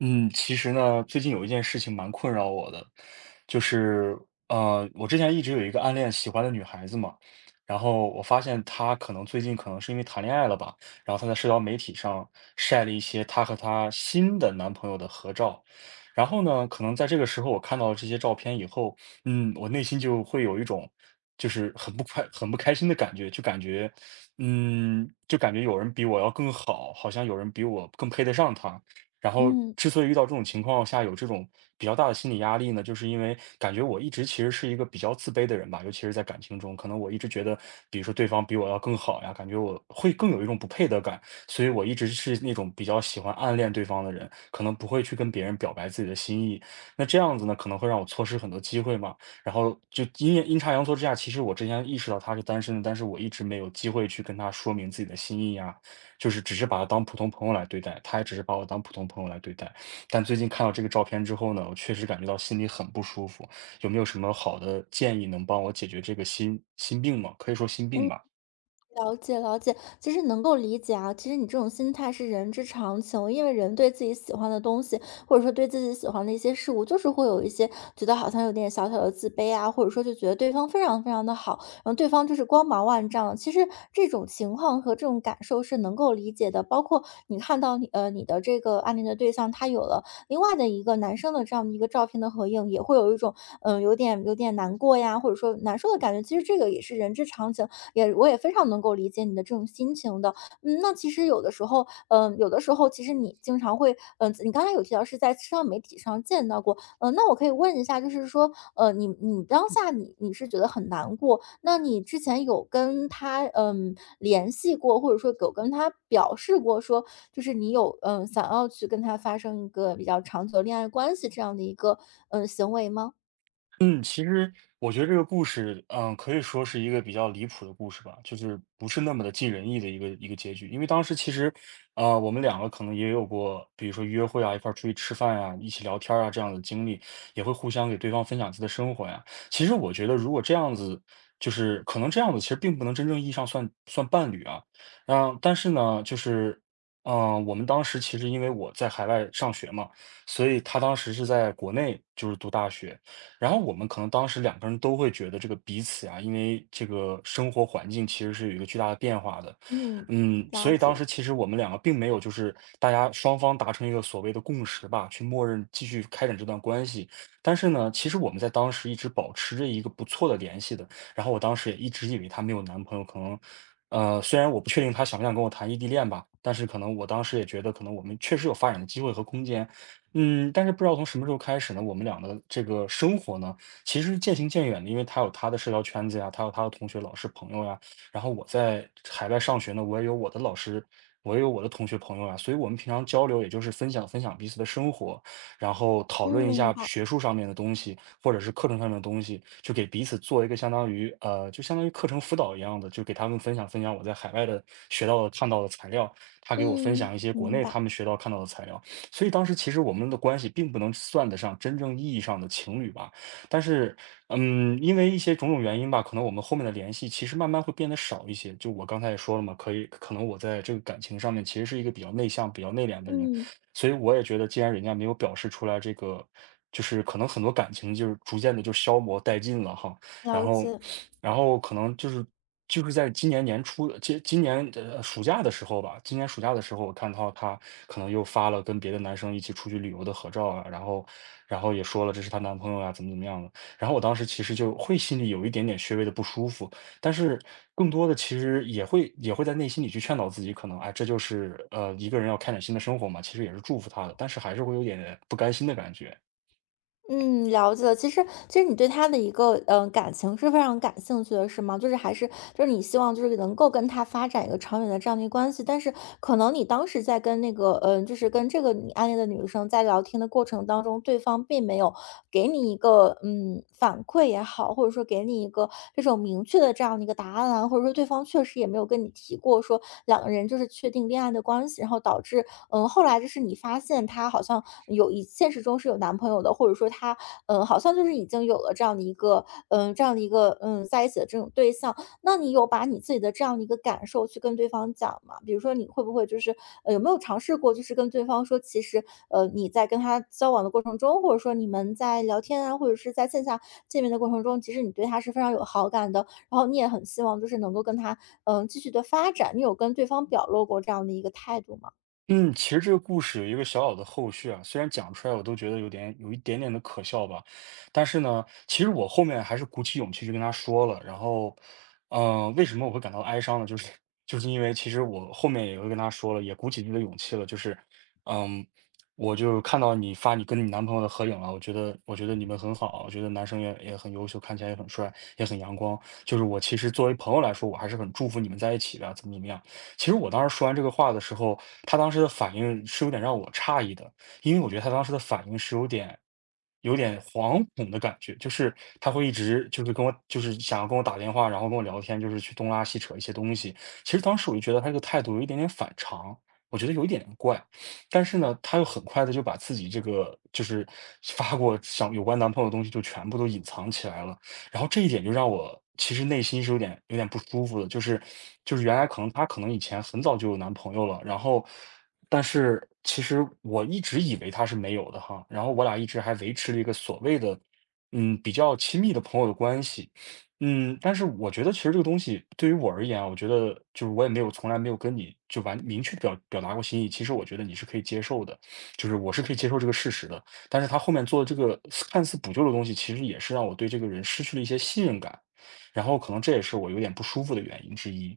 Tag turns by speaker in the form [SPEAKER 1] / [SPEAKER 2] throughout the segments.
[SPEAKER 1] 嗯，其实呢，最近有一件事情蛮困扰我的，就是,我之前一直有一个暗恋喜欢的女孩子嘛，然后我发现她可能最近可能是因为谈恋爱了吧，然后她在社交媒体上晒了一些她和她新的男朋友的合照，然后呢，可能在这个时候我看到这些照片以后，我内心就会有一种就是很不快、很不开心的感觉，就感觉，就感觉有人比我要更好，好像有人比我更配得上她。然后
[SPEAKER 2] 嗯
[SPEAKER 1] 之所以遇到这种情况下有这种比较大的心理压力呢，就是因为感觉我一直其实是一个比较自卑的人吧，尤其是在感情中，可能我一直觉得，比如说对方比我要更好呀，感觉我会更有一种不配得感，所以我一直是那种比较喜欢暗恋对方的人，可能不会去跟别人表白自己的心意。那这样子呢，可能会让我错失很多机会嘛。然后就阴阴差阳错之下，其实我之前意识到他是单身的，但是我一直没有机会去跟他说明自己的心意呀，就是只是把他当普通朋友来对待，他也只是把我当普通朋友来对待。但最近看到这个照片之后呢，我确实感觉到心里很不舒服。有没有什么好的建议能帮我解决这个心心病吗？可以说心病
[SPEAKER 2] 嗯，
[SPEAKER 1] 吧。
[SPEAKER 2] 了解了解，其实能够理解啊。其实你这种心态是人之常情，因为人对自己喜欢的东西，或者说对自己喜欢的一些事物，就是会有一些觉得好像有点小小的自卑啊，或者说就觉得对方非常非常的好，然后对方就是光芒万丈，其实这种情况和这种感受是能够理解的。包括你看到你的这个暗恋的对象，他有了另外的一个男生的这样的一个照片的合影，也会有一种有点难过呀，或者说难受的感觉。其实这个也是人之常情。也我也非常能够理解你的这种心情的。嗯，那其实有的时候，嗯，有的时候其实你经常会，你刚才有提到是在社交媒体上见到过，那我可以问一下，就是说,你当下你是觉得很难过，那你之前有跟他联系过，或者说有跟他表示过说，就是你有想要去跟他发生一个比较长久的恋爱关系这样的一个行为吗？
[SPEAKER 1] 嗯，其实我觉得这个故事，可以说是一个比较离谱的故事吧，就是不是那么的尽人意的一个结局。因为当时其实，我们两个可能也有过，比如说约会啊，一块儿出去吃饭呀、一起聊天儿啊这样的经历，也会互相给对方分享自己的生活呀。其实我觉得，如果这样子，就是可能这样子其实并不能真正意义上算伴侣啊。但是呢,就是。我们当时其实因为我在海外上学嘛，所以他当时是在国内就是读大学，然后我们可能当时两个人都会觉得这个彼此啊，因为这个生活环境其实是有一个巨大的变化的，
[SPEAKER 2] 嗯，
[SPEAKER 1] 所
[SPEAKER 2] 了
[SPEAKER 1] 以当
[SPEAKER 2] 解。
[SPEAKER 1] 时其实我们两个并没有就是大家双方达成一个所谓的共识吧，去默认继续开展这段关系。但是呢，其实我们在当时一直保持着一个不错的联系的。然后我当时也一直以为她没有男朋友，可能，虽然我不确定她想不想跟我谈异地恋吧，但是可能我当时也觉得，可能我们确实有发展的机会和空间。但是不知道从什么时候开始呢，我们俩的这个生活呢，其实是渐行渐远的。因为他有他的社交圈子呀，他有他的同学、老师、朋友呀。然后我在海外上学呢，我也有我的老师，我也有我的同学朋友呀。所以我们平常交流，也就是分享彼此的生活，然后讨
[SPEAKER 2] 嗯，
[SPEAKER 1] 论一
[SPEAKER 2] 明
[SPEAKER 1] 下
[SPEAKER 2] 白。
[SPEAKER 1] 学术上面的东西，或者是课程上面的东西，就给彼此做一个相当于课程辅导一样的，就给他们分享我在海外的学到的、看到的材料，他给我分
[SPEAKER 2] 嗯。
[SPEAKER 1] 享一些国
[SPEAKER 2] 明
[SPEAKER 1] 内
[SPEAKER 2] 白。
[SPEAKER 1] 他们学到看到的材料。所以当时其实我们的关系并不能算得上真正意义上的情侣吧。但是，因为一些种种原因吧，可能我们后面的联系其实慢慢会变得少一些。就我刚才也说了嘛，可以，可能我在这个感情上面其实是一个比较内向、比较内敛的人，
[SPEAKER 2] 嗯，
[SPEAKER 1] 所以我也觉得，既然人家没有表示出来这个。就是可能很多感情就是逐渐的就消磨殆尽了哈，然
[SPEAKER 2] 了
[SPEAKER 1] 后
[SPEAKER 2] 解。
[SPEAKER 1] 然后可能就是就是在今年年初，今今年呃暑假的时候吧，今年暑假的时候，我看到她可能又发了跟别的男生一起出去旅游的合照啊，然后也说了这是她男朋友啊，怎么怎么样的。然后我当时其实就会心里有一点点稍微的不舒服，但是更多的其实也会在内心里去劝导自己，可能哎，这就是一个人要开展新的生活嘛，其实也是祝福她的，但是还是会有点不甘心的感觉。
[SPEAKER 2] 嗯,了解了。其实，其实你对他的一个感情是非常感兴趣的，是吗？就是还是就是你希望就是能够跟他发展一个长远的这样的一个关系，但是可能你当时在跟那个就是跟这个你暗恋的女生在聊天的过程当中，对方并没有给你一个反馈也好，或者说给你一个这种明确的这样的一个答案啊，或者说对方确实也没有跟你提过说两个人就是确定恋爱的关系，然后导致后来就是你发现他好像有一现实中是有男朋友的，或者说他好像就是已经有了这样的一个，这样的一个，在一起的这种对象，那你有把你自己的这样的一个感受去跟对方讲吗？比如说你会不会就是，有没有尝试过就是跟对方说，其实,你在跟他交往的过程中，或者说你们在聊天啊，或者是在线下见面的过程中，其实你对他是非常有好感的，然后你也很希望就是能够跟他，继续的发展，你有跟对方表露过这样的一个态度吗？
[SPEAKER 1] 嗯，其实这个故事有一个小小的后续啊，虽然讲出来我都觉得有一点点的可笑吧，但是呢，其实我后面还是鼓起勇气去跟他说了。然后，为什么我会感到哀伤呢？就是因为其实我后面也会跟他说了，也鼓起这个勇气了，就是，嗯，我就看到你发你跟你男朋友的合影了，我觉得你们很好，我觉得男生也很优秀，看起来也很帅，也很阳光。就是我其实作为朋友来说，我还是很祝福你们在一起的，怎么怎么样。其实我当时说完这个话的时候，他当时的反应是有点让我诧异的，因为我觉得他当时的反应有点惶恐的感觉，就是他会一直就是跟我就是想要跟我打电话，然后跟我聊天，就是去东拉西扯一些东西。其实当时我就觉得他这个态度有一点点反常，我觉得有一点点怪，但是呢，他又很快的就把自己这个就是发过想有关男朋友的东西就全部都隐藏起来了。然后这一点就让我其实内心有点不舒服的，就是原来可能她可能以前很早就有男朋友了，然后但是其实我一直以为她是没有的哈，然后我俩一直还维持了一个所谓的比较亲密的朋友的关系。但是我觉得其实这个东西对于我而言啊，我觉得就是我也没有从来没有跟你就明确表达过心意，其实我觉得你是可以接受的，就是我是可以接受这个事实的。但是他后面做的这个看似补救的东西，其实也是让我对这个人失去了一些信任感，然后可能这也是我有点不舒服的原因之一。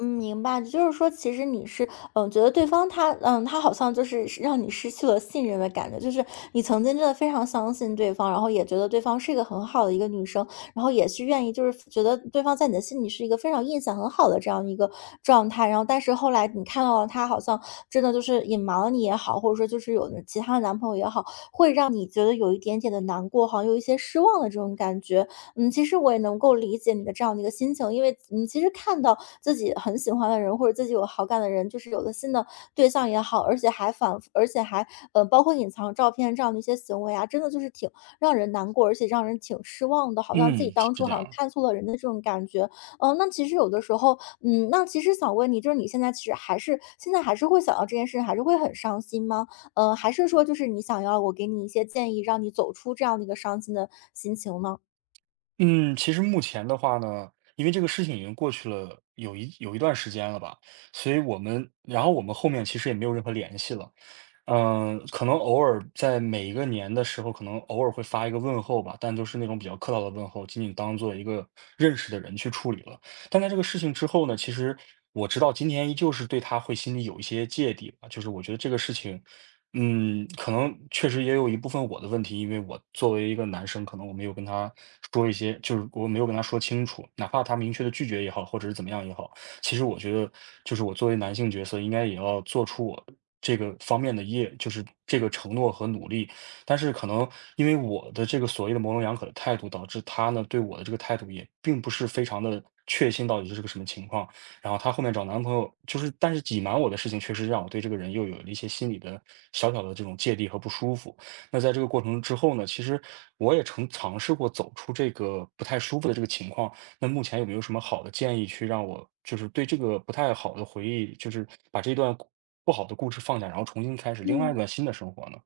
[SPEAKER 2] 嗯，明白。就是说，其实你是，觉得对方他，他好像就是让你失去了信任的感觉。就是你曾经真的非常相信对方，然后也觉得对方是一个很好的一个女生，然后也是愿意，就是觉得对方在你的心里是一个非常印象很好的这样一个状态。然后，但是后来你看到了他好像真的就是隐瞒了你也好，或者说就是有了其他的男朋友也好，会让你觉得有一点点的难过，好像有一些失望的这种感觉。嗯，其实我也能够理解你的这样的一个心情，因为其实看到自己很喜欢的人或者自己有好感的人，就是有了新的对象也好，而且还反复，而且还包括隐藏照片这样的一些行为啊，真的就是挺让人难过，而且让人挺失望的，好像自己
[SPEAKER 1] 嗯，是
[SPEAKER 2] 当初
[SPEAKER 1] 这
[SPEAKER 2] 好像
[SPEAKER 1] 样。
[SPEAKER 2] 看错了人的这种感觉。那其实有的时候，那其实想问你，就是你现在其实还是现在还是会想到这件事情，还是会很伤心吗？嗯，还是说就是你想要我给你一些建议，让你走出这样的一个伤心的心情呢？
[SPEAKER 1] 嗯，其实目前的话呢，因为这个事情已经过去了有一段时间了吧，所以我们，然后我们后面其实也没有任何联系了。可能偶尔在每一个年的时候，可能偶尔会发一个问候吧，但都是那种比较客套的问候，仅仅当做一个认识的人去处理了。但在这个事情之后呢，其实我知道今天依旧是对他会心里有一些芥蒂吧，就是我觉得这个事情可能确实也有一部分我的问题，因为我作为一个男生，可能我没有跟他说一些，就是我没有跟他说清楚，哪怕他明确的拒绝也好，或者是怎么样也好，其实我觉得，就是我作为男性角色，应该也要做出我这个方面的业，就是这个承诺和努力。但是可能因为我的这个所谓的模棱两可的态度，导致他呢对我的这个态度也并不是非常的确信到底是个什么情况。然后她后面找男朋友，就是但是隐瞒我的事情，确实让我对这个人又有了一些心理的小小的这种芥蒂和不舒服。那在这个过程之后呢，其实我也曾尝试过走出这个不太舒服的这个情况。那目前有没有什么好的建议，去让我就是对这个不太好的回忆，就是把这段不好的故事放下，然后重新开始另外一
[SPEAKER 2] 嗯。
[SPEAKER 1] 段新的生活呢？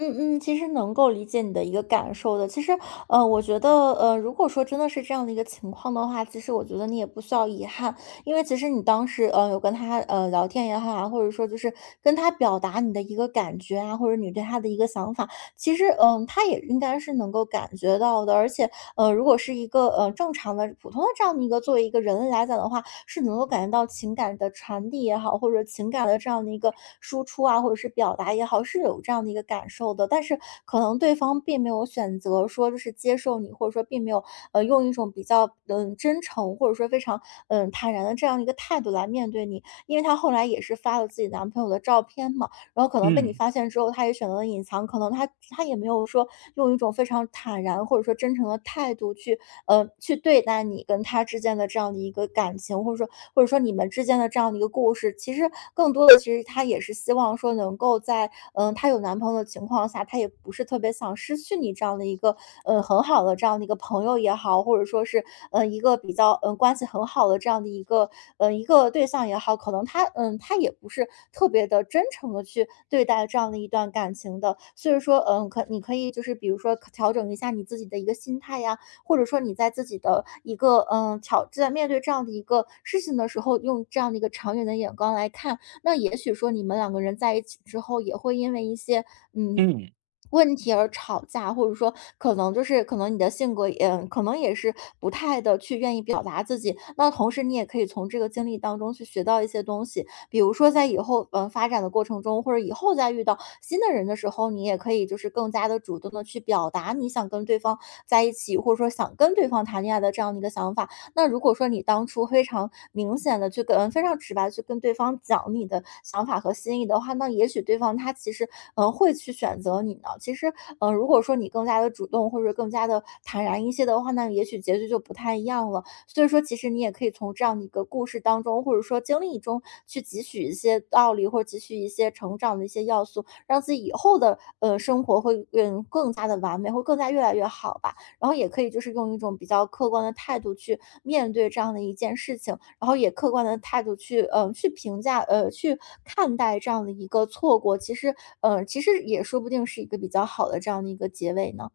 [SPEAKER 2] 嗯嗯，其实能够理解你的一个感受的。其实,我觉得,如果说真的是这样的一个情况的话，其实我觉得你也不需要遗憾，因为其实你当时，有跟他，聊天也好啊，或者说就是跟他表达你的一个感觉啊，或者你对他的一个想法，其实，他也应该是能够感觉到的。而且，如果是一个，正常的、普通的这样的一个作为一个人类来讲的话，是能够感觉到情感的传递也好，或者情感的这样的一个输出啊，或者是表达也好，是有这样的一个感受的。但是可能对方并没有选择说就是接受你，或者说并没有用一种比较真诚或者说非常坦然的这样一个态度来面对你，因为她后来也是发了自己男朋友的照片嘛，然后可能被你
[SPEAKER 1] 嗯
[SPEAKER 2] 发现之后，他也选择了隐藏，可能他也没有说用一种非常坦然或者说真诚的态度去，去对待你跟他之间的这样的一个感情，或者说你们之间的这样的一个故事。其实更多的，其实他也是希望说能够在，她有男朋友的情况下，她也不是特别想失去你这样的一个，很好的这样的一个朋友也好，或者说是，一个比较关系很好的这样的一个，一个对象也好，可能他，他也不是特别的真诚的去对待这样的一段感情的。所以说，可你可以就是比如说可调整一下你自己的一个心态呀，或者说你在自己的一个，挑在面对这样的一个事情的时候，用这样的一个长远的眼光来看，那也许说你们两个人在一起之后也会因为一些，嗯
[SPEAKER 1] 嗯。
[SPEAKER 2] 问题而吵架，或者说可能就是可能你的性格也可能也是不太的去愿意表达自己，那同时你也可以从这个经历当中去学到一些东西。比如说在以后，发展的过程中，或者以后再遇到新的人的时候，你也可以就是更加的主动的去表达你想跟对方在一起，或者说想跟对方谈恋爱的这样的一个想法。那如果说你当初非常明显的去跟非常直白地去跟对方讲你的想法和心意的话，那也许对方他其实，会去选择你呢。其实，如果说你更加的主动，或者更加的坦然一些的话，那也许结局就不太一样了。所以说其实你也可以从这样的一个故事当中，或者说经历中去汲取一些道理，或者汲取一些成长的一些要素，让自己以后的，生活会，更加的完美，会更加越来越好吧。然后也可以就是用一种比较客观的态度去面对这样的一件事情，然后也客观的态度去，去评价，去看待这样的一个错过，其实，其实也说不定是一个比较好的这样的一个结尾呢。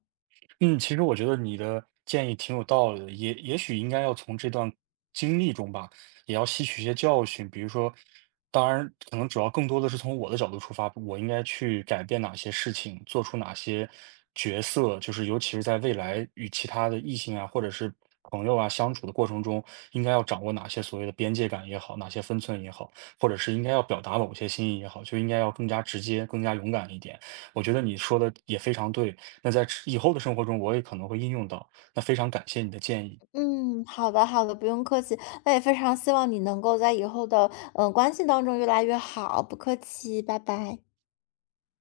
[SPEAKER 1] 嗯，其实我觉得你的建议挺有道理的，也也许应该要从这段经历中吧，也要吸取一些教训。比如说，当然可能主要更多的是从我的角度出发，我应该去改变哪些事情，做出哪些角色，就是尤其是在未来与其他的异性啊，或者是朋友啊相处的过程中，应该要掌握哪些所谓的边界感也好，哪些分寸也好，或者是应该要表达某些心意也好，就应该要更加直接、更加勇敢一点。我觉得你说的也非常对。那在之以后的生活中，我也可能会应用到，那非常感谢你的建议。
[SPEAKER 2] 嗯，好的好的，不用客气，那也非常希望你能够在以后的，关系当中越来越好，不客气，拜拜。